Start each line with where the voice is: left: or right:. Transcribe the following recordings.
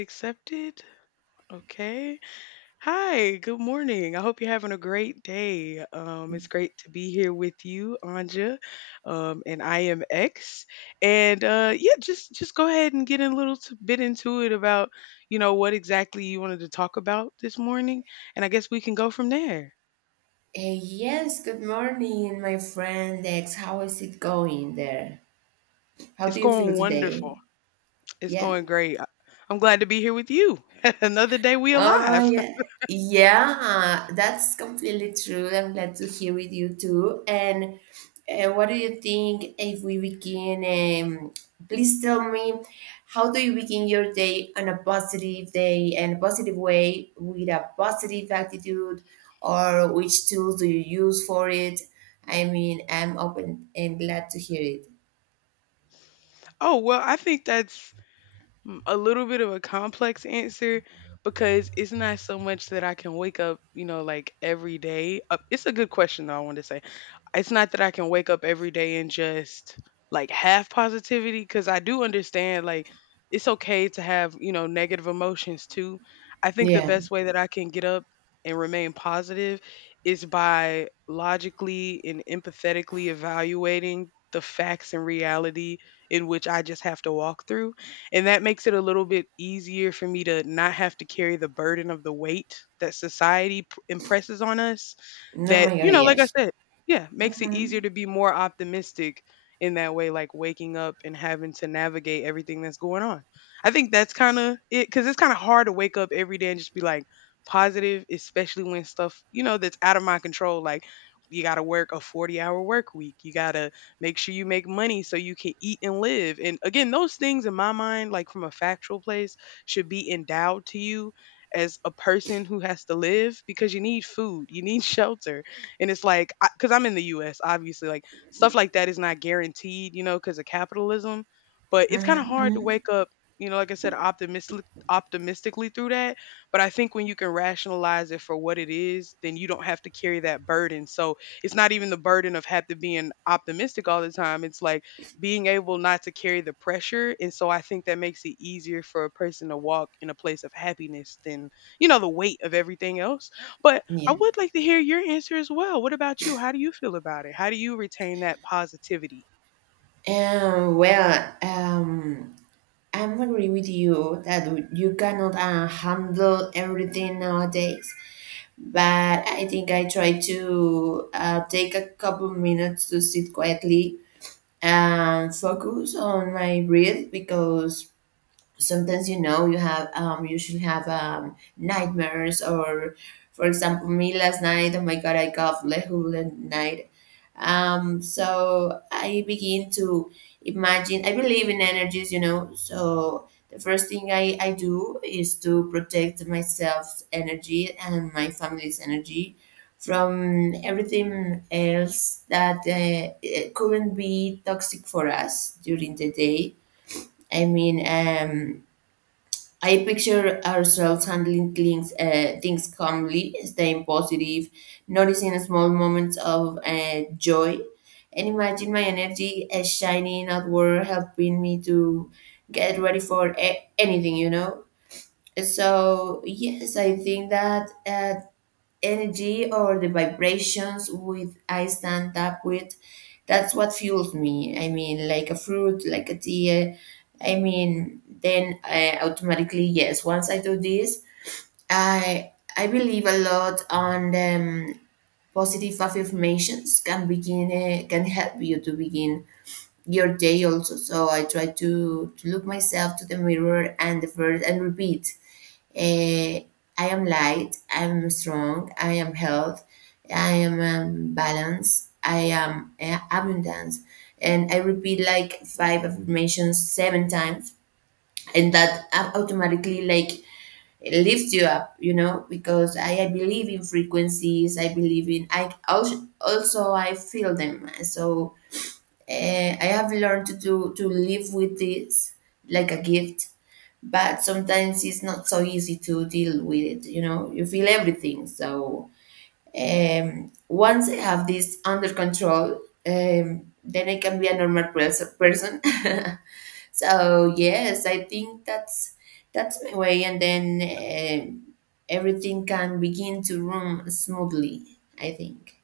left: Accepted. Okay. Hi, good morning. I hope you're having a great day. It's great to be here with you, Anja. And I am X. And Yeah, just go ahead and get a bit into it about, you know, what exactly you wanted to talk about this morning. And I guess we can go from there.
right: Yes, good morning, my friend X. How is it going there? How
left: It's
right: do you feel
left: going
right: today?
left: wonderful. It's
right: Yeah?
left: going great. I'm glad to be here with you. Another day we
right: Oh
left: alive.
right: yeah. Yeah, that's completely true. I'm glad to hear with you too. And what do you think if we begin? Please tell me, how do you begin your day on a positive day and a positive way with a positive attitude, or which tools do you use for it? I mean, I'm open and glad to hear it.
left: Oh, well, I think a little bit of a complex answer because it's not so much that I can wake up, you know, like every day. It's a good question, though, I want to say. It's not that I can wake up every day and just like have positivity because I do understand, like, it's okay to have, you know, negative emotions too. I think the
right: Yeah.
left: best way that I can get up and remain positive is by logically and empathetically evaluating the facts and reality in which I just have to walk through, and that makes it a little bit easier for me to not have to carry the burden of the weight that impresses on us.
right: Oh
left: That,
right: my God,
left: you know, like I
right: yes.
left: said, yeah, makes it
right: Mm-hmm.
left: easier to be more optimistic in that way, like waking up and having to navigate everything that's going on. I think that's kind of it, because it's kind of hard to wake up every day and just be like positive, especially when stuff, you know, that's out of my control. Like, you got to work a 40-hour work week. You got to make sure you make money so you can eat and live. And again, those things in my mind, like from a factual place, should be endowed to you as a person who has to live because you need food, you need shelter. And it's like, because I'm in the US, obviously, like stuff like that is not guaranteed, you know, because of capitalism. But it's kind of hard to
right: Mm-hmm.
left: wake up, you know, like I said, optimistically through that. But I think when you can rationalize it for what it is, then you don't have to carry that burden. So, it's not even the burden of have to being optimistic all the time. It's like being able not to carry the pressure. And so I think that makes it easier for a person to walk in a place of happiness than, you know, the weight of everything else. But
right: Yeah.
left: I would like to hear your answer as well. What about you? How do you feel about it? How do you retain that positivity?
right: Well, I'm agree with you that you cannot handle everything nowadays, but I think I try to take a couple minutes to sit quietly and focus on my breath. Because sometimes, you have you should have nightmares. Or, for example, me last night, oh my God, I got lehul whole night. So I begin to imagine. I believe in energies, you know, so the first thing I do is to protect myself's energy and my family's energy from everything else that it couldn't be toxic for us during the day. I mean, I picture ourselves handling things calmly, staying positive, noticing small moments of joy, and imagine my energy as shining outward, helping me to get ready for anything, you know? So, yes, I think that energy or the vibrations with I stand up with, that's what fuels me. I mean, like a fruit, like a tea. I mean, then I automatically yes. Once I do this, I believe a lot on positive affirmations can begin can help you to begin your day also. So I try to look myself to the mirror and the first and repeat. Eh, I am light, I am strong, I am health, I am balance, I am abundance. And I repeat like five affirmations seven times, and that automatically like it lifts you up, you know, because I believe in frequencies, I believe in, I also I feel them. So uh, I have learned to live with this like a gift, but sometimes it's not so easy to deal with it. You feel everything. So once I have this under control, then I can be a normal person. So yes, I think that's my way. And then um, everything can begin to run smoothly, I think.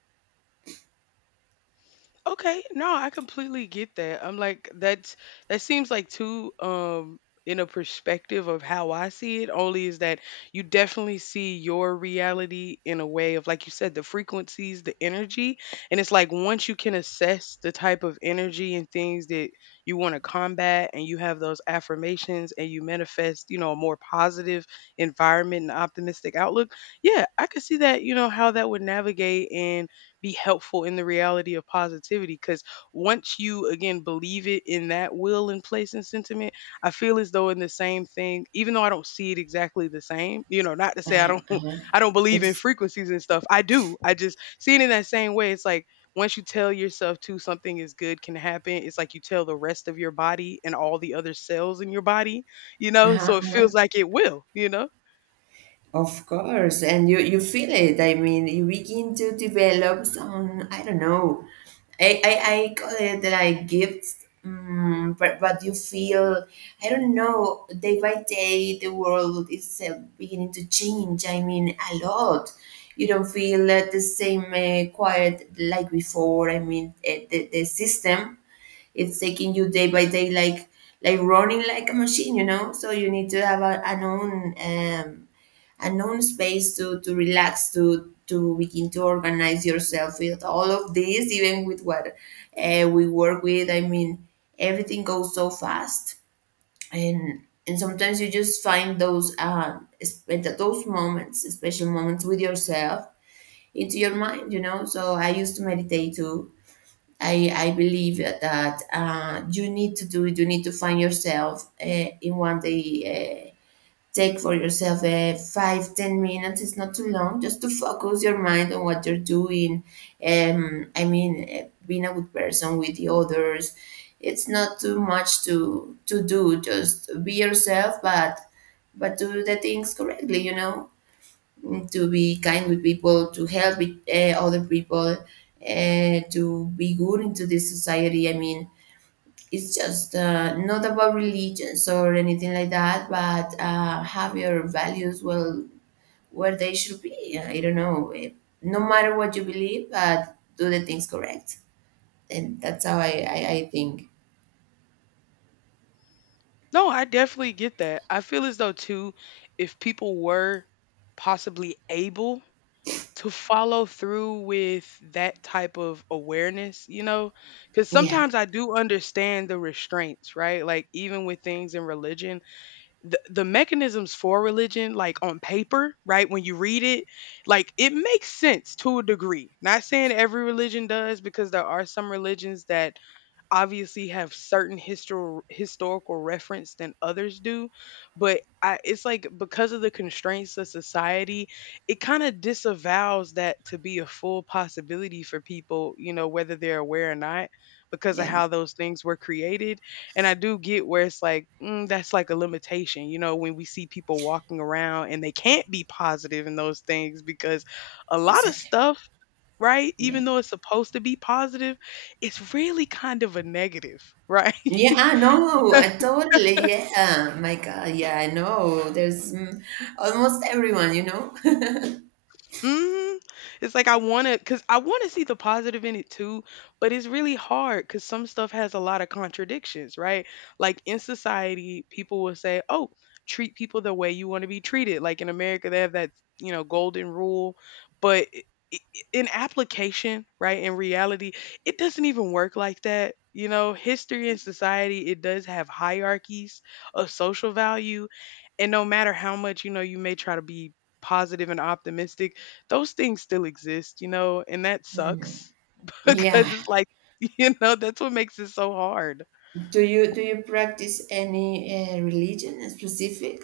left: Okay, no, I completely get that. I'm like that seems like too in a perspective of how I see it only is that you definitely see your reality in a way of, like you said, the frequencies, the energy, and it's like once you can assess the type of energy and things that you want to combat and you have those affirmations and you manifest, you know, a more positive environment and optimistic outlook. Yeah, I could see that, you know, how that would navigate and be helpful in the reality of positivity, because once you again believe it in that will and place and sentiment, I feel as though in the same thing. Even though I don't see it exactly the same, you know, not to say I
right: Uh-huh,
left: don't
right: uh-huh.
left: I don't believe in
right: It's
left: frequencies and stuff. I do, I just see it in that same way. It's like once you tell yourself to something is good can happen, it's like you tell the rest of your body and all the other cells in your body, you know,
right: uh-huh,
left: so it
right: uh-huh.
left: feels like it will, you know.
right: Of course, and you feel it. I mean, you begin to develop some. I don't know. I call it like gifts, but you feel. I don't know. Day by day, the world is beginning to change. I mean, a lot. You don't feel the same quiet like before. I mean, the system, it's taking you day by day, like running like a machine. So you need to have a, an own space to relax, to begin to organize yourself with all of this, even with what we work with. I mean, everything goes so fast. And and sometimes you just find those es- those moments special moments with yourself, into your mind. So I used to meditate too. I believe that you need to do it. You need to find yourself in one day. Take for yourself 5, 10 minutes. It's not too long. Just to focus your mind on what you're doing. I mean, being a good person with the others. It's not too much to do. Just be yourself, but do the things correctly. You know, to be kind with people, to help with, other people, to be good into this society. I mean, it's just not about religions or anything like that, but have your values well where they should be. I don't know. No matter what you believe, but do the things correct. And that's how I think.
left: No, I definitely get that. I feel as though too, if people were possibly able to follow through with that type of awareness, you know, because
right: Yeah,
left: sometimes I do understand the restraints, right? Like even with things in religion, the mechanisms for religion, like on paper, right? When you read it, like it makes sense to a degree. Not saying every religion does, because there are some religions that obviously have certain historical reference than others do, but I, it's like because of the constraints of society, it kind of disavows that to be a full possibility for people, you know, whether they're aware or not, because of
right: yeah,
left: how those things were created. And I do get where it's like, mm, that's like a limitation, you know, when we see people walking around and they can't be positive in those things because a lot of
right: exactly.
left: stuff, right?
right: Yeah.
left: Even though it's supposed to be positive, it's really kind of a negative, right?
right: Yeah, I know. I totally, yeah. My God, yeah, I know. Almost everyone.
left: Mhm. It's like I want to cuz I want to see the positive in it too, but it's really hard cuz some stuff has a lot of contradictions, right? Like in society, people will say, "Oh, treat people the way you want to be treated." Like in America, they have that, you know, golden rule, but in application, right? In reality, it doesn't even work like that. You know, history and society, it does have hierarchies of social value, and no matter how much, you know, you may try to be positive and optimistic, those things still exist, you know, and that sucks
right: Yeah.
left: because it's like, you know, that's what makes it so hard.
right: Do you practice any religion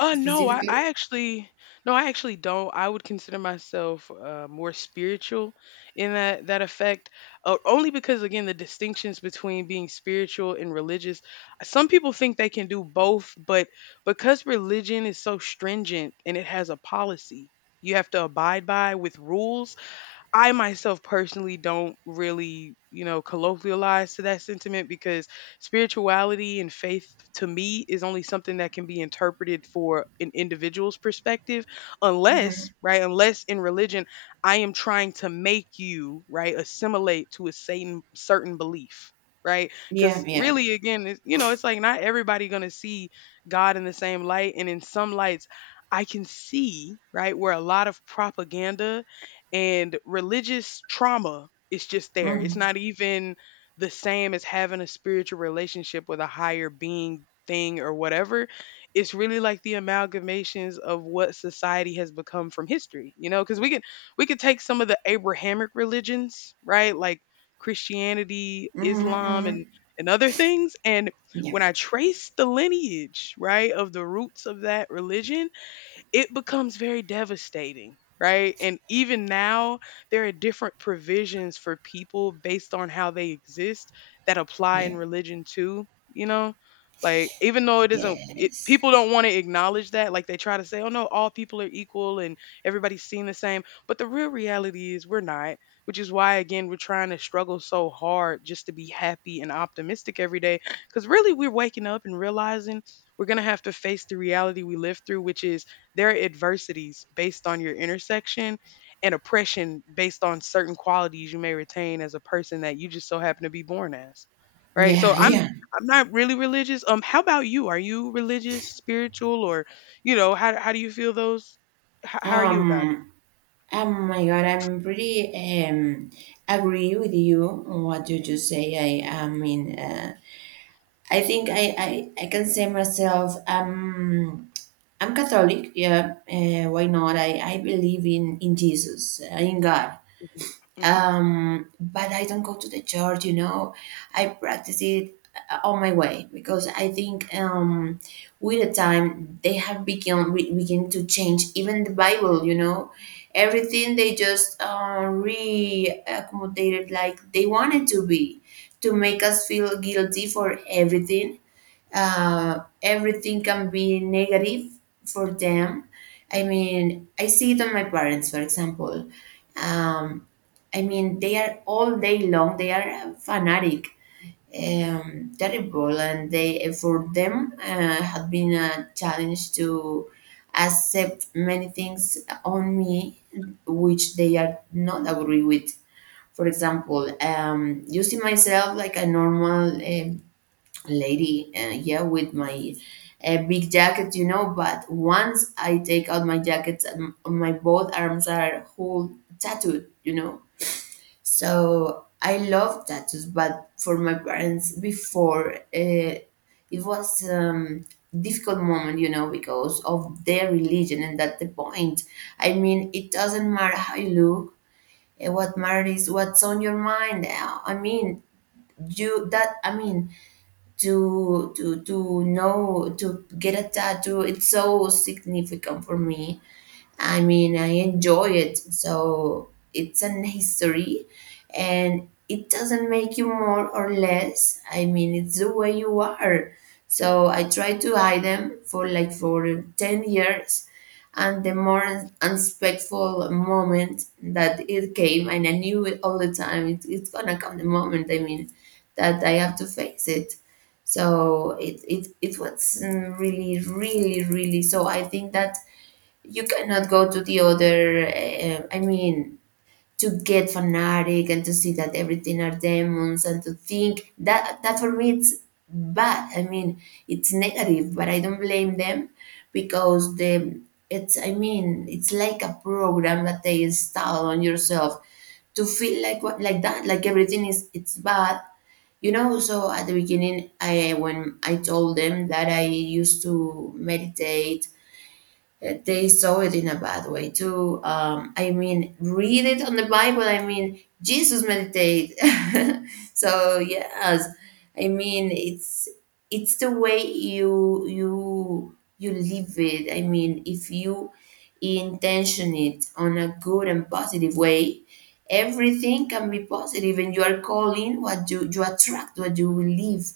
right: specifically?
left: I actually no, I actually don't. I would consider myself more spiritual in that effect, only because again the distinctions between being spiritual and religious. Some people think they can do both, but because religion is so stringent and it has a policy you have to abide by with rules, I myself personally don't really, you know, colloquialize to that sentiment because spirituality and faith to me is only something that can be interpreted for an individual's perspective, unless, right, unless in religion I am trying to make you, right, assimilate to a certain belief. Right,
right: Yeah,
left: because
right: yeah.
left: really, again, it's, you know, it's like not everybody gonna see God in the same light, and in some lights, I can see right where a lot of propaganda and religious trauma is just there. It's
right: Hmm.
left: not even the same as having a spiritual relationship with a higher being thing or whatever. It's really like the amalgamations of what society has become from history, you know, because we could take some of the Abrahamic religions, right? Like Christianity,
right: Hmm.
left: Islam
right: Hmm.
left: and other things. And
right: Yeah,
left: when I trace the lineage, right, of the roots of that religion, it becomes very devastating, right? And even now, there are different provisions for people based on how they exist that apply
right: yeah.
left: in religion too, you know? Like, even though it isn't, it,
right: Yes.
left: people don't want to acknowledge that. Like, they try to say, oh no, all people are equal and everybody's seen the same. But the real reality is we're not, which is why, again, we're trying to struggle so hard just to be happy and optimistic every day. Because really, we're waking up and realizing we're going to have to face the reality we live through, which is there are adversities based on your intersection and oppression based on certain qualities you may retain as a person that you just so happen to be born as. Right?
right: Yeah,
left: So I'm
right: yeah.
left: I'm not really religious. How about you? Are you religious, spiritual, or you know, how do you feel those how are you about
right: Um, oh my God, I'm pretty agree with you on what you just say. I think I can say myself, I'm Catholic. Yeah, why not? I believe in Jesus, in God.
left: it? Mhm.
right: But I don't go to the church. I practice it on my way, because I think with the time they have begun begin to change even the Bible. Everything they just re-accommodated like they wanted to be, to make us feel guilty for everything. Everything can be negative for them. I mean, I see it on my parents, for example. Um, I mean, they are all day long, they are fanatic, terrible, and they for them had been a challenge to accept many things on me, which they are not agree with. For example, using myself like a normal lady, yeah, with my big jacket. But once I take out my jacket, my both arms are whole tattooed. So I love tattoos, but for my parents before, it was difficult moment, because of their religion. And that's the point. I mean, it doesn't matter how you look. What matters is what's on your mind. I mean, you that I mean, to know, to get a tattoo, it's so significant for me. I mean, I enjoy it. So it's an history, and it doesn't make you more or less. I mean, it's the way you are. So I tried to hide them for like for 10 years. And the more unspectful moment that it came, and I knew it all the time, it's gonna come the moment, I mean, that I have to face it. So it was really, really, really. So I think that you cannot go to the other, I mean, to get fanatic and to see that everything are demons, and to think that that for me it's bad. I mean, it's negative, but I don't blame them, because the it's I mean it's like a program that they install on yourself, to feel like what, like that, like everything is it's bad. So at the beginning, I when I told them that I used to meditate, they saw it in a bad way too. I mean, read it on the Bible. I mean, Jesus meditate. So yes, I mean it's the way you live it. I mean, if you intention it on a good and positive way, everything can be positive, and you are calling what you attract, what you believe.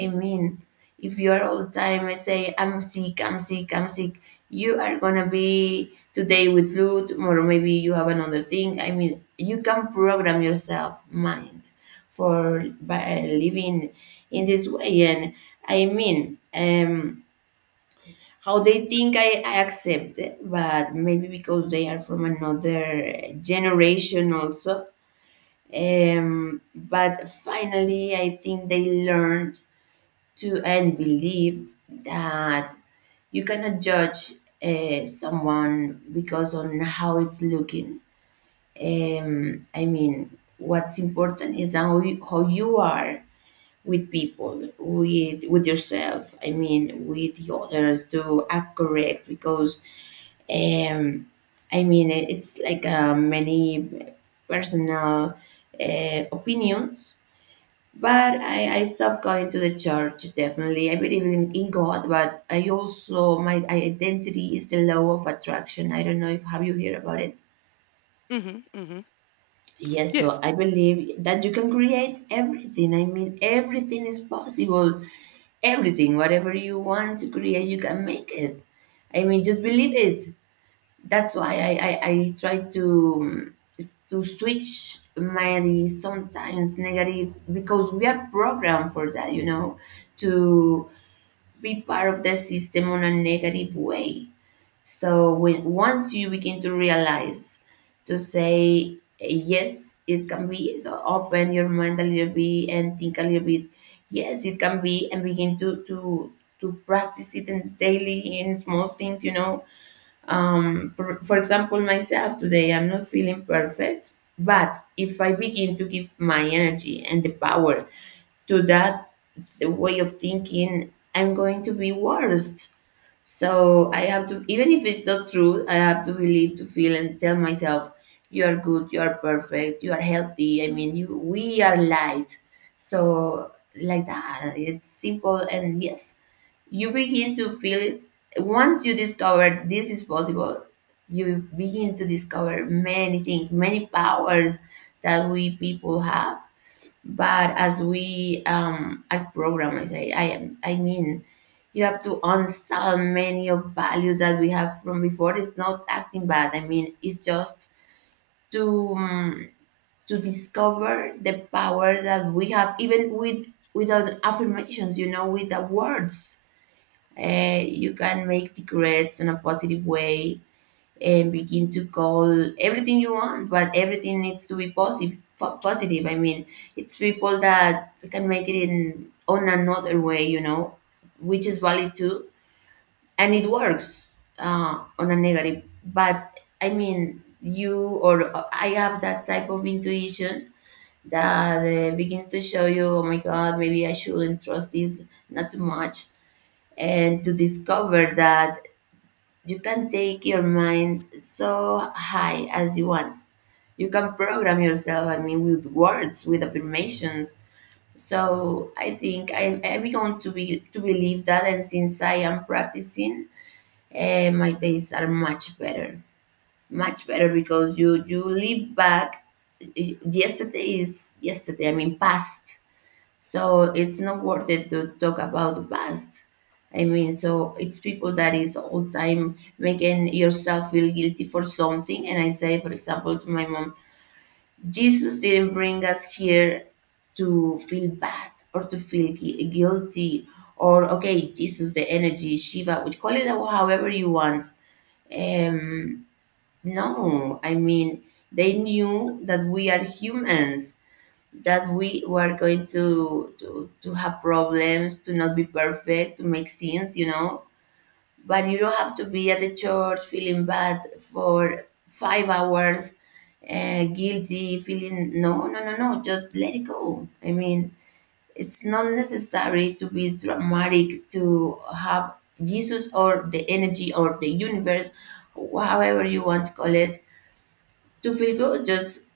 right: I mean, if you are all time, I say, I'm sick, I'm sick, I'm sick, you are gonna be today with flu, tomorrow maybe you have another thing. I mean, you can program yourself mind for by living in this way. And I mean, how they think I accept it, but maybe because they are from another generation also. But finally, I think they learned to and believed that you cannot judge someone because on how it's looking. I mean, what's important is how how you are with people, with yourself. I mean, with the others, to act correct, because um, I mean it's like many personal opinions. But I stopped going to the church, definitely. I believe in God, but I also, my identity is the law of attraction. I don't know if, have you heard about it?
left: Mhm. Mhm.
right: Yes, so
left: Yes.
right: I believe that you can create everything. I mean, everything is possible. Everything, whatever you want to create, you can make it. I mean, just believe it. That's why I try to switch my sometimes negative, because we are programmed for that, you know, to be part of the system on a negative way. So when once you begin to realize, to say yes, it can be, so open your mind a little bit and think a little bit. Yes, it can be, and begin to practice it in daily in small things, you know, for example, myself today, I'm not feeling perfect, but if I begin to give my energy and the power to that way of thinking, I'm going to be worse. So I have to, even if it's not true, I have to believe, to feel, and tell myself, you are good, you are perfect, you are healthy. I mean, we are light. So like that, it's simple and yes, you begin to feel it. Once you discover this is possible, you begin to discover many things, many powers that we people have. But as we are programmers, I am, I mean, you have to uninstall many of values that we have from before. It's not acting bad. I mean, it's just to um, to discover the power that we have, even without affirmations. You know, with the words you can make the regrets in a positive way and begin to call everything you want, but everything needs to be positive. Positive. I mean, it's people that can make it in on another way, you know, which is valid too, and it works on a negative. But I mean, you or I have that type of intuition that begins to show you, oh my God, maybe I shouldn't trust this not too much, and to discover that you can take your mind so high as you want. You can program yourself, I mean, with words, with affirmations. So I think I'm going to be to believe that, and since I am practicing, my days are much better because you live back. Yesterday is yesterday. I mean, past, so it's not worth it to talk about the past. I mean, so it's people that is all time making yourself feel guilty for something. And I say, for example, to my mom, Jesus didn't bring us here to feel bad or to feel guilty. Or okay, Jesus, the energy, Shiva, we call it however you want. um no, I mean, they knew that we are humans, that we were going to have problems, to not be perfect, to make sins, you know. But you don't have to be at the church feeling bad for 5 hours, guilty, feeling no, no, no, no. Just let it go. I mean, it's not necessary to be dramatic to have Jesus or the energy or the universe, however you want to call it, to feel good. Just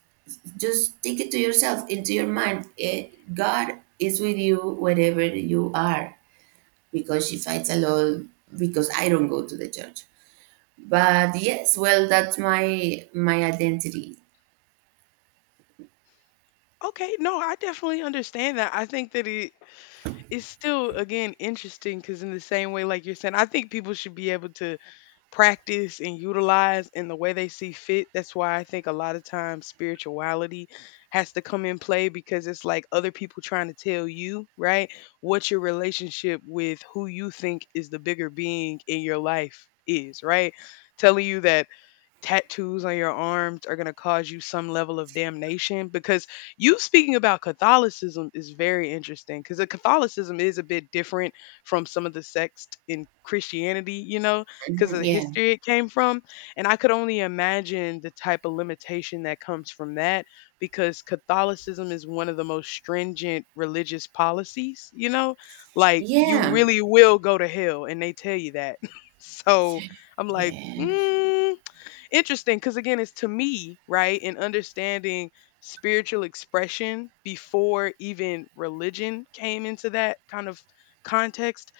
right: just take it to yourself, into your mind. God is with you wherever you are, because she fights a lot because I don't go to the church. But yes, well, that's my identity.
left: Okay, no, I definitely understand that. I think that it is still again interesting because in the same way like you're saying, I think people should be able to practice and utilize in the way they see fit. That's why I think a lot of times spirituality has to come in play because it's like other people trying to tell you, right, what your relationship with who you think is the bigger being in your life is, right? Telling you that tattoos on your arms are going to cause you some level of damnation, because you speaking about Catholicism is very interesting because Catholicism is a bit different from some of the sects in Christianity, you know, because of
right: Mhm,
left: the
right: yeah,
left: history it came from. And I could only imagine the type of limitation that comes from that because Catholicism is one of the most stringent religious policies, you know? Like, you
right: yeah,
left: really will go to hell, and they tell you that. So I'm like,
right: yeah,
left: interesting because again it's to me right in understanding spiritual expression before even religion came into that kind of context.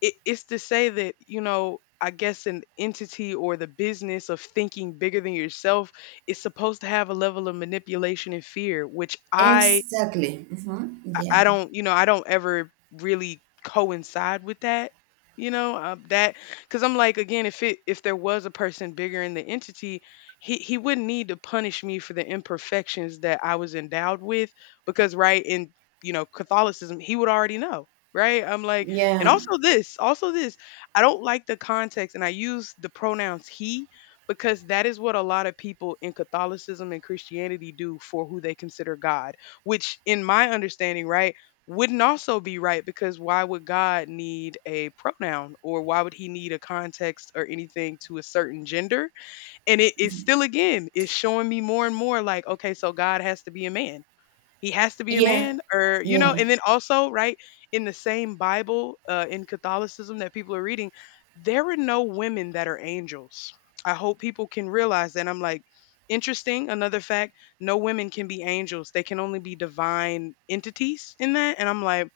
left: It's to say that you know I guess an entity or the business of thinking bigger than yourself is supposed to have a level of manipulation and fear, which i
right: exactly. Hmm.
left: I
right: Yeah,
left: I don't, I don't ever really coincide with that, you know, uh, that because I'm like, again, if it if there was a person bigger in the entity, he wouldn't need to punish me for the imperfections that I was endowed with, because right in Catholicism, he would already know, right? I'm like, and
right: yeah.
left: also this, I don't like the context, and I use the pronouns he. Because that is what a lot of people in Catholicism and Christianity do for who they consider God, which in my understanding, right, wouldn't also be right, because why would God need a pronoun or why would he need a context or anything to a certain gender? And it is
right: Mm-hmm.
left: still again, it's showing me more and more like, okay, so God has to be a man. He has to be a
right: Yeah,
left: man, or you know,
right: yeah,
left: and then also, right, in the same Bible, in Catholicism that people are reading, there are no women that are angels. I hope people can realize that. I'm like, interesting, another fact, no women can be angels. They can only be divine entities in that. And I'm like,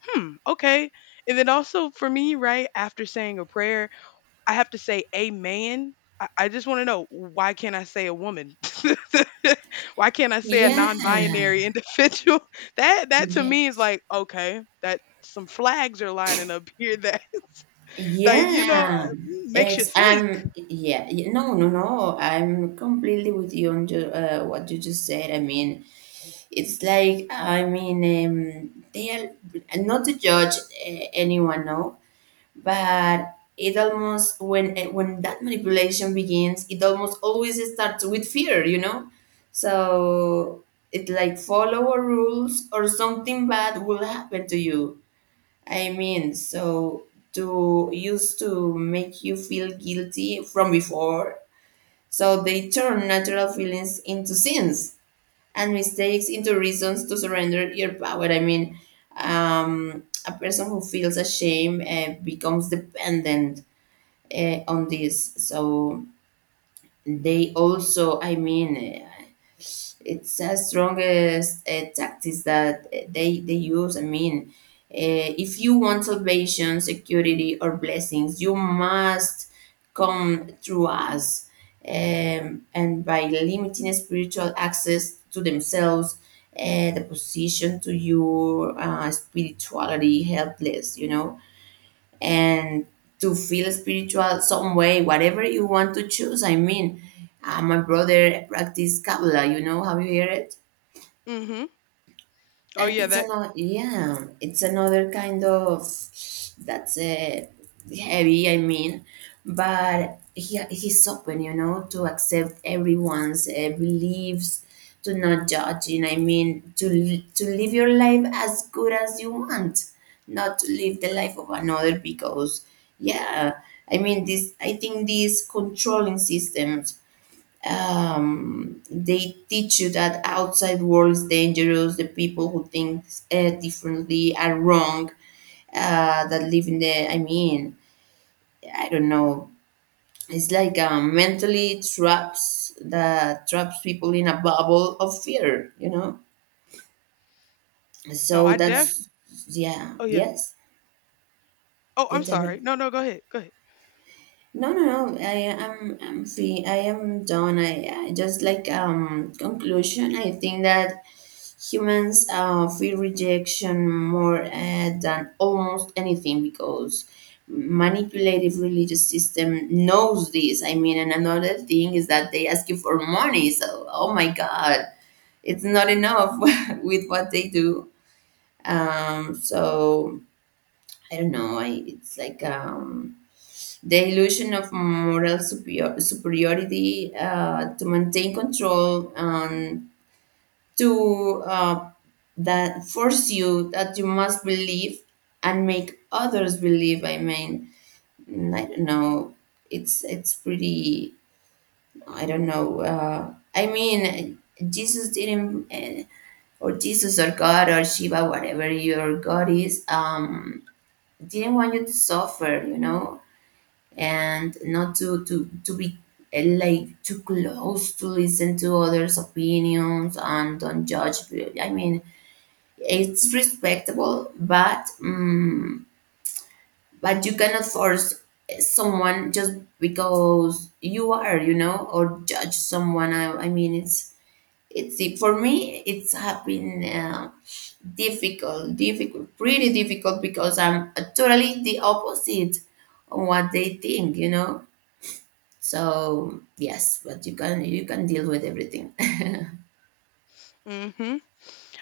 left: hmm, okay. And then also for me, right, after saying a prayer I have to say a man. I just want to know, why can't I say a woman? Why can't I say a non-binary
right: yeah,
left: individual? That to
right: yeah.
left: me is like, okay, that some flags are lining up here that like you know
right: Yeah,
left: makes you
right: ex
left: think.
right: I'm yeah, y- no, no, no. I'm completely with you on ju what you just said. I mean, it's like, I mean, they are not to judge anyone, no, but it almost when eh, when that manipulation begins, it almost always starts with fear, you know. So it's like follow our rules or something bad will happen to you. I mean, so to used to make you feel guilty from before. So they turn natural feelings into sins and mistakes into reasons to surrender your power. I mean, a person who feels ashamed becomes dependent on this. So they also, I mean, it's a strongest tactics that they use. I mean, if you want salvation, security, or blessings, you must come through us. And by limiting spiritual access to themselves, the position to your spirituality helpless, you know, and to feel spiritual some way, whatever you want to choose. I mean, my brother practice Kabbalah. You know, have you heard it?
left: Mhm. Oh
right: And
left: yeah,
right: it's
left: that
right: another, yeah, it's another kind of. That's heavy. I mean, but he's open, you know, to accept everyone's beliefs, to not judging. I mean, to live your life as good as you want, not to live the life of another because, yeah, I mean this. I think these controlling systems they teach you that outside world is dangerous. The people who think differently are wrong. That live in the, I mean, I don't know. It's like mentally traps that traps people in a bubble of fear. You know.
left: no,
right: So
left: I def.
right: that's, yeah.
left: Oh yeah.
right: Yes.
left: Oh,
right: Yeah.
left: I'm
right: Tell me.
left: sorry. No, no, go ahead. Go ahead.
right: No, no, no. I'm free. I am done. I just like conclusion. I think that humans feel rejection more than almost anything because manipulative religious system knows this. I mean, and another thing is that they ask you for money. So, oh my God, it's not enough with what they do. So I don't know. I, it's like the illusion of moral superiority to maintain control. And to that force you that you must believe and make others believe. I mean, I don't know. It's pretty. I don't know. I mean, Jesus didn't, or Jesus or God or Shiva, whatever your God is, didn't want you to suffer. You know, and not to be like too close to listen to others' opinions and don't judge. I mean, it's respectable, but but you cannot force someone just because you are, or judge someone. I mean, for me it's have been difficult difficult pretty difficult because I'm totally the opposite on what they think, you know. So yes, but you can deal with everything.
left: Mhm.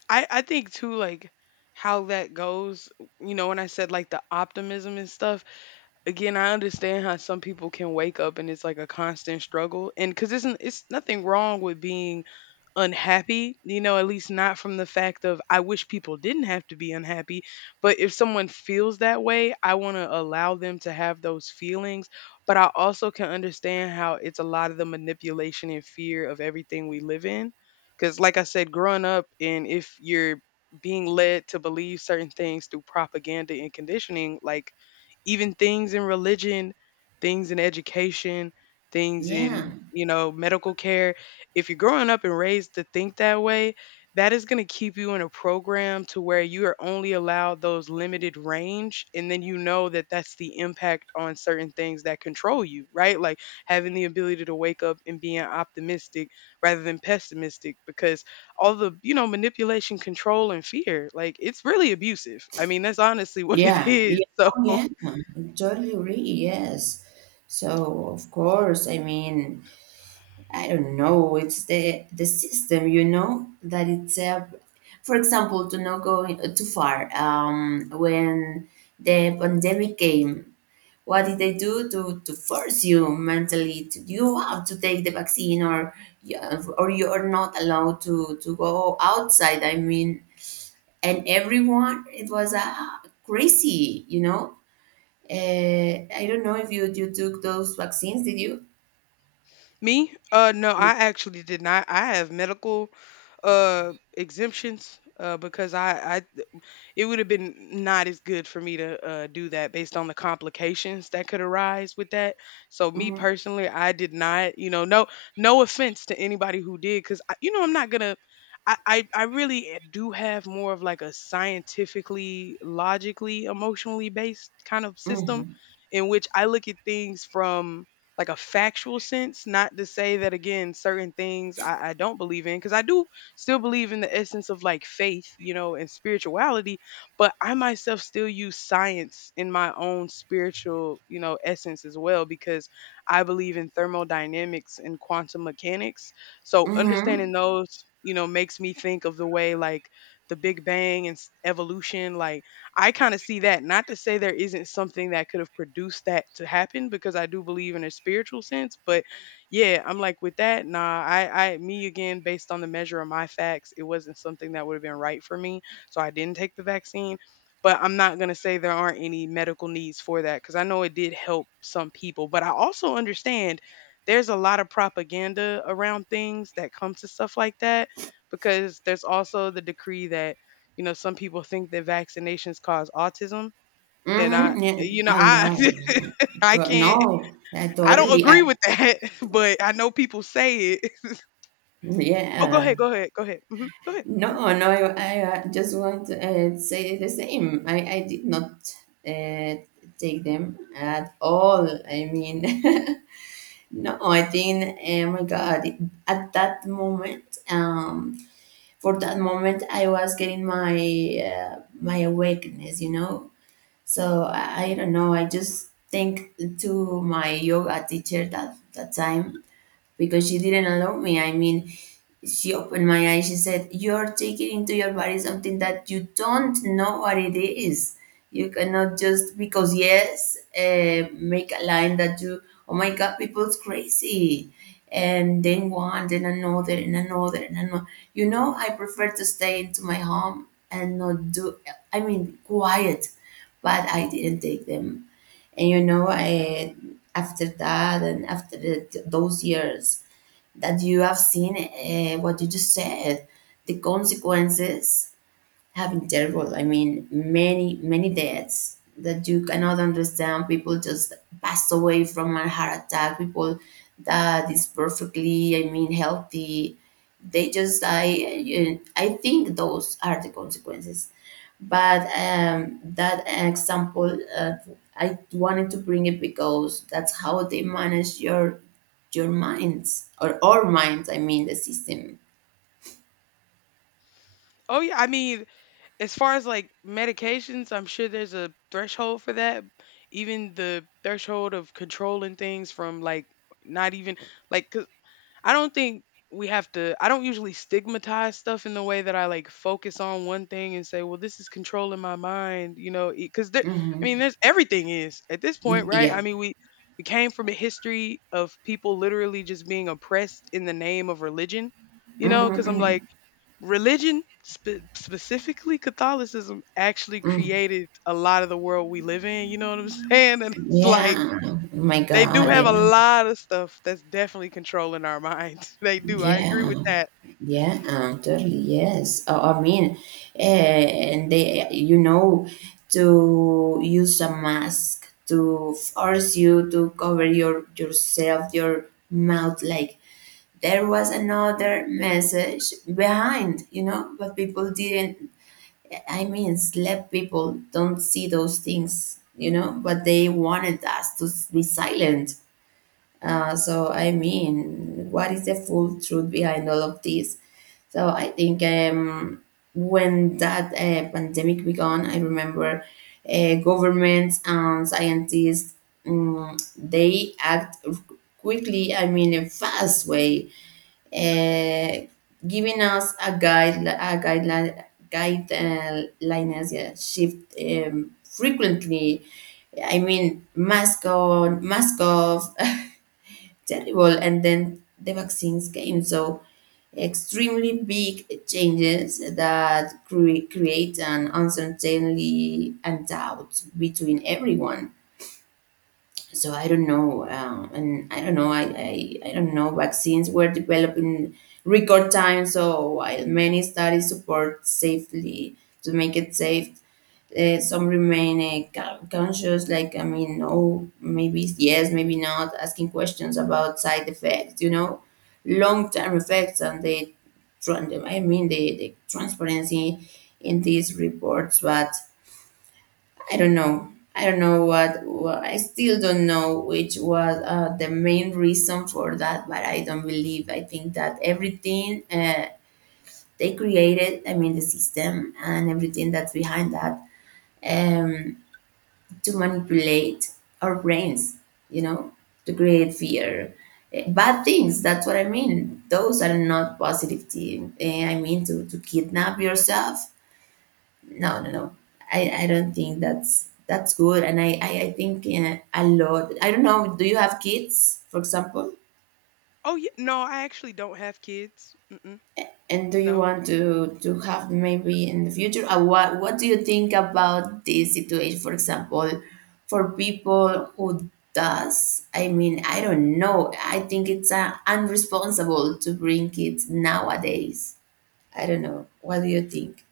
left: I think too, like how that goes, you know, when I said like the optimism and stuff, again, I understand how some people can wake up and it's like a constant struggle. And because it's nothing wrong with being unhappy, you know, at least not from the fact of I wish people didn't have to be unhappy. But if someone feels that way, I want to allow them to have those feelings. But I also can understand how it's a lot of the manipulation and fear of everything we live in. Because, like I said, growing up, and if you're being led to believe certain things through propaganda and conditioning, like even things in religion, things in education, things
right: Yeah.
left: in, you know, medical care. If you're growing up and raised to think that way, that is going to keep you in a program to where you are only allowed those limited range, and then you know that that's the impact on certain things that control you, right, like having the ability to wake up and being optimistic rather than pessimistic, because all the you know manipulation, control, and fear, like it's really abusive. I mean, that's honestly what it
right: Yeah,
left: is.
right: yeah,
left: So
right: oh, yeah, totally agree. Yes. So, of course, I mean, I don't know, it's the system, you know, that it's for example, to not go too far. When the pandemic came, what did they do to force you mentally to you have to take the vaccine? Or yeah, or you are not allowed to go outside. I mean, and everyone, it was crazy, you know. I don't know if you took those vaccines. Did you?
left: me? No, I actually did not. I have medical exemptions, because I it would have been not as good for me to do that based on the complications that could arise with that. So me
right: Mm-hmm.
left: personally, I did not. You know, no offense to anybody who did, because you know I'm not gonna. I really do have more of like a scientifically, logically, emotionally based kind of system
right: Mm-hmm.
left: in which I look at things from like a factual sense, not to say that again, certain things I don't believe in, because I do still believe in the essence of like faith, you know, and spirituality, but I myself still use science in my own spiritual, you know, essence as well, because I believe in thermodynamics and quantum mechanics. So
right: Mm-hmm.
left: understanding those, you know, makes me think of the way like the Big Bang and evolution, like I kind of see that. Not to say there isn't something that could have produced that to happen, because I do believe in a spiritual sense, but yeah, I'm like, with that, nah, I me again based on the measure of my facts, it wasn't something that would have been right for me, so I didn't take the vaccine. But I'm not going to say there aren't any medical needs for that, because I know it did help some people. But I also understand there's a lot of propaganda around things that comes to stuff like that, because there's also the decree that you know, some people think that vaccinations cause autism, and I
right: Mm-hmm. Yeah,
left: you know,
right: I
left: I
right: love
left: I
right: God,
left: can't
right: no, I
left: I don't
right: totally.
left: agree with that, but I know people say it. Oh, go
right: Yeah.
left: ahead, go ahead, go ahead. Mhm, go ahead.
right: No,
left: Mhm.
right: no, I just want to say the same. I did not uh, take them at all. I mean, no, I think, oh my God, at that moment, for that moment I was getting my awakeness, you know. So I don't know, I just think to my yoga teacher that time, because she didn't allow me. I mean, she opened my eyes. She said, "You're taking into your body something that you don't know what it is. You cannot just, because yes, make a line that you, oh my God, people's crazy. And then one, then another, and another, and another." You know, I prefer to stay into my home and not do, I mean, quiet, but I didn't take them. And you know, after that and after those years that you have seen, what you just said, the consequences. Having terrible, I mean, many, many deaths that you cannot understand. People just passed away from a heart attack. People that is perfectly, I mean, healthy. They just die. I think those are the consequences. But that example, I wanted to bring it because that's how they manage your minds or our minds. I mean, the system.
left: Oh, yeah, I mean, as far as, like, medications, I'm sure there's a threshold for that. Even the threshold of controlling things from, like, not even like 'cause I don't think we have to I don't usually stigmatize stuff in the way that I like focus on one thing and say, "Well, this is controlling my mind," you know, because there I mean,
right: Hmm.
left: there's everything is at this point, right? I
right: Yeah.
left: mean, we came from a history of people literally just being oppressed in the name of religion, you know, because I'm
right: Hmm.
left: like, religion specifically Catholicism actually created a lot of the world we live in, you know what I'm saying? And it's like
right: Yeah. Oh my
left: they do
right: God.
left: have a
right: Yeah.
left: lot of stuff that's definitely controlling our minds. They do. I agree with
right: Yeah.
left: that.
right: Yeah. Totally. Yes. I mean, and they, you know, to use a mask to force you to cover yourself, your mouth. Like there was another message behind, you know, but people didn't. I mean, slept people don't see those things, you know, but they wanted us to be silent. So I mean, what is the full truth behind all of this? So I think when that pandemic began, I remember governments and scientists they act quickly. I mean, a fast way, uh, giving us a guide, a guideline, guidelines, yeah, shift frequently. I mean, mask on, mask off. Terrible. And then the vaccines came. So extremely big changes that create an uncertainty and doubt between everyone. So I don't know, and I don't know. I don't know. Vaccines were developed in record time, so while many studies support safely to make it safe, some remain conscious, like, I mean, no, maybe yes, maybe not, asking questions about side effects, you know, long-term effects, and the transparency in these reports. But I don't know, I don't know what I still don't know which was the main reason for that. But I don't believe, I think that everything they created, I mean the system and everything that's behind that, um, to manipulate our brains, you know, to create fear. Bad things, that's what I mean. Those are not positive things. I mean, to kidnap yourself. No, no, no. I don't think that's good. And I think a lot. I don't know, do you have kids, for example?
left: Oh, yeah. No, I actually don't have kids. Mm-mm,
right: And do you
left: no.
right: want to have maybe in the future? What do you think about this situation? For example, for people who does, I mean, I don't know. I think it's unresponsible to bring kids nowadays. I don't know. What do you think?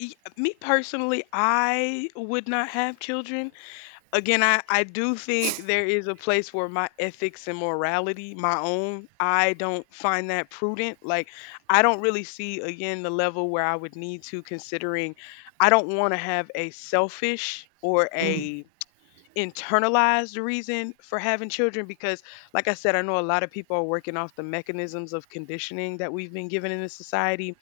left: E- Me personally, I would not have children. Again, I do think there is a place where my ethics and morality, my own, I don't find that prudent. Like, I don't really see, again, the level where I would need to, considering I don't want to have a selfish or
right: Mm,
left: a internalize the reason for having children, because like I said, I know a lot of people are working off the mechanisms of conditioning that we've been given in this society,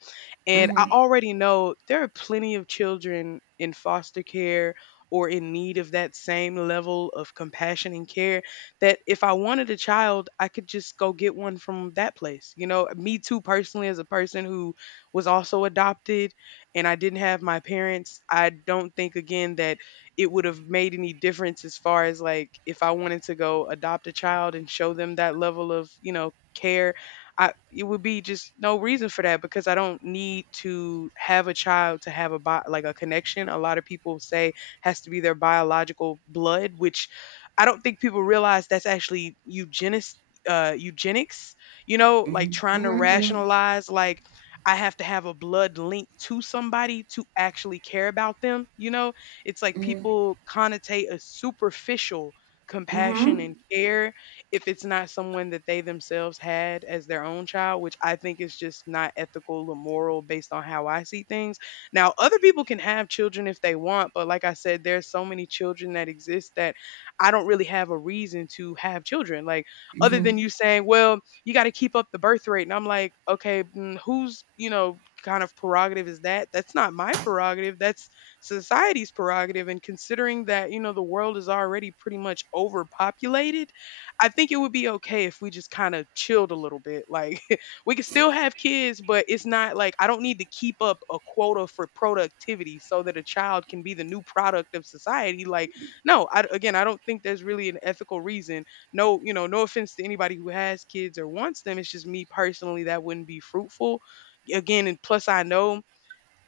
left: and
right: mhm,
left: I already know there are plenty of children in foster care or in need of that same level of compassion and care, that if I wanted a child, I could just go get one from that place. You know, me too, personally, as a person who was also adopted and I didn't have my parents, I don't think, again, that it would have made any difference as far as like if I wanted to go adopt a child and show them that level of, you know, care, I it would be just no reason for that, because I don't need to have a child to have a like a connection. A lot of people say has to be their biological blood, which I don't think people realize that's actually eugenis eugenics, you know, like
right: mhm,
left: trying to
right: mhm, mhm,
left: rationalize like I have to have a blood link to somebody to actually care about them, you know? It's like
right: mhm,
left: people connotate a superficial compassion
right: mhm,
left: and care if it's not someone that they themselves had as their own child, which I think is just not ethical or moral based on how I see things. Now, other people can have children if they want, but like I said, there's so many children that exist that I don't really have a reason to have children. Like, other than
right: mhm,
left: you saying, "Well, you got to keep up the birth rate," and I'm like, "Okay, mm, whose you know kind of prerogative is that? That's not my prerogative. That's society's prerogative." And considering that you know the world is already pretty much overpopulated, I think it would be okay if we just kind of chilled a little bit. Like we could still have kids, but it's not like I don't need to keep up a quota for productivity so that a child can be the new product of society. Like no, I, again, I don't think there's really an ethical reason. No, you know, no offense to anybody who has kids or wants them. It's just me personally that wouldn't be fruitful. Again, and plus I know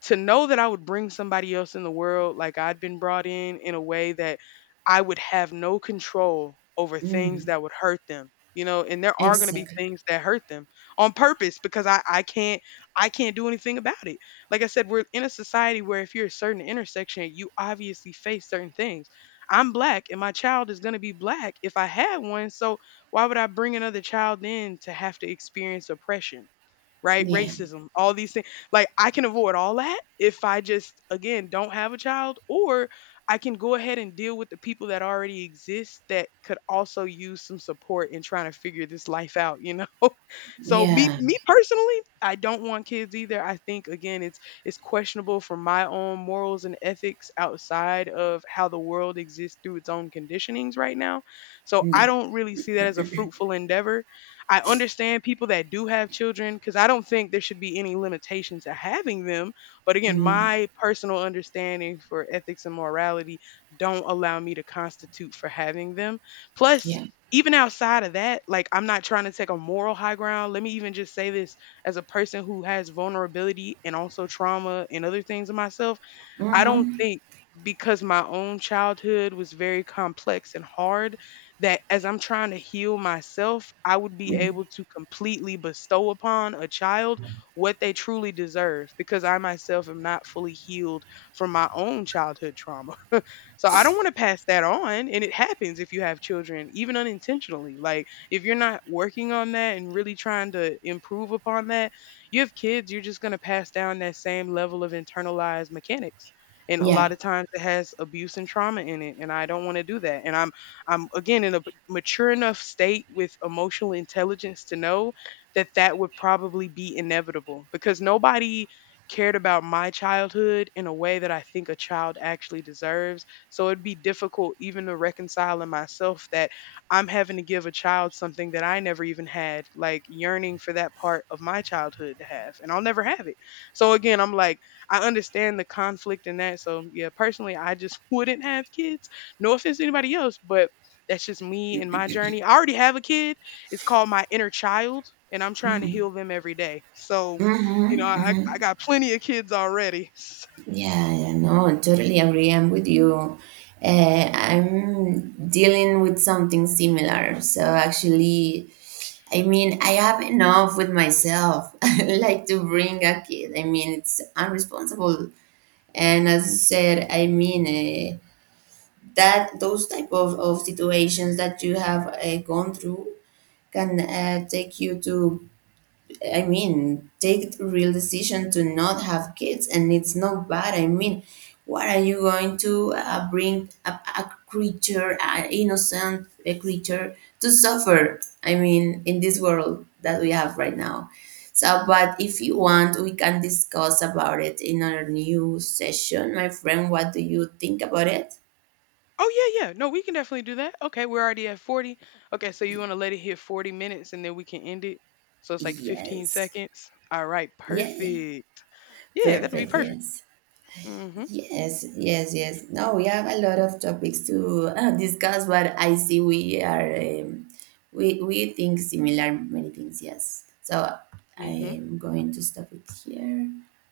left: to know that I would bring somebody else in the world like I'd been brought in a way that I would have no control over things
right: mhm.
left: that would hurt them. You know, and there are going to be
right: Exactly.
left: things that hurt them on purpose, because I can't do anything about it. Like I said, we're in a society where if you're a certain intersection, you obviously face certain things. I'm black and my child is going to be black if I had one. So why would I bring another child in to have to experience oppression? Right?
right: Yeah.
left: Racism, all these things. Like I can avoid all that if I just again don't have a child, or I can go ahead and deal with the people that already exist that could also use some support in trying to figure this life out, you know. So me
right: Yeah.
left: me personally, I don't want kids either. I think again it's questionable from my own morals and ethics outside of how the world exists through its own conditionings right now. So I
right: Yeah.
left: don't really see that as a fruitful endeavor. I understand people that do have children, because I don't think there should be any limitations to having them. But again,
right: Mhm.
left: my personal understanding for ethics and morality don't allow me to constitute for having them. Plus,
right: Yeah.
left: even outside of that, like I'm not trying to take a moral high ground. Let me even just say this as a person who has vulnerability and also trauma and other things in myself. I don't
right: Mhm,
left: think, because my own childhood was very complex and hard, that as I'm trying to heal myself, I would be
right: mm,
left: able to completely bestow upon a child what they truly deserve, because I myself am not fully healed from my own childhood trauma. So I don't want to pass that on. And it happens if you have children, even unintentionally. Like if you're not working on that and really trying to improve upon that, you have kids, you're just going to pass down that same level of internalized mechanics. And a lot
right: yeah.
left: of times it has abuse and trauma in it, and I don't want to do that. And I'm again in a mature enough state with emotional intelligence to know that that would probably be inevitable, because nobody cared about my childhood in a way that I think a child actually deserves, so it'd be difficult even to reconcile in myself that I'm having to give a child something that I never even had, like yearning for that part of my childhood to have, and I'll never have it. So again, I'm like, I understand the conflict in that. So yeah, personally, I just wouldn't have kids. No offense to anybody else, but that's just me and my journey. I already have a kid. It's called my inner child, and I'm trying to heal them every day. So, you know, I got plenty of kids already.
right: Yeah, yeah, no, I totally agree. I'm with you. I'm dealing with something similar. So actually, I mean, I have enough with myself, like to bring a kid. I mean, it's unresponsible. And as you said, I mean, uh, that those type of situations that you have gone through can take you to, I mean, take the real decision to not have kids, and it's not bad. I mean, what are you going to bring a creature, an innocent a creature, to suffer? I mean, in this world that we have right now. So, but if you want, we can discuss about it in our new session, my friend. What do you think about it?
left: Oh yeah, yeah. No, we can definitely do that. Okay, we're already at 40. Okay, so you want to let it hit 40 minutes and then we can end it. So it's like 15
right: Yes.
left: seconds. All right,
right: Yeah. Yeah.
left: perfect. Yeah, that'll be
right: Perfect.
left: perfect.
right: Yes.
left: Mhm.
right: Yes, yes, yes. Now we have a lot of topics to discuss, but I see we are we think similar many things. Yes, so
left: Mhm.
right: I'm going to stop it here.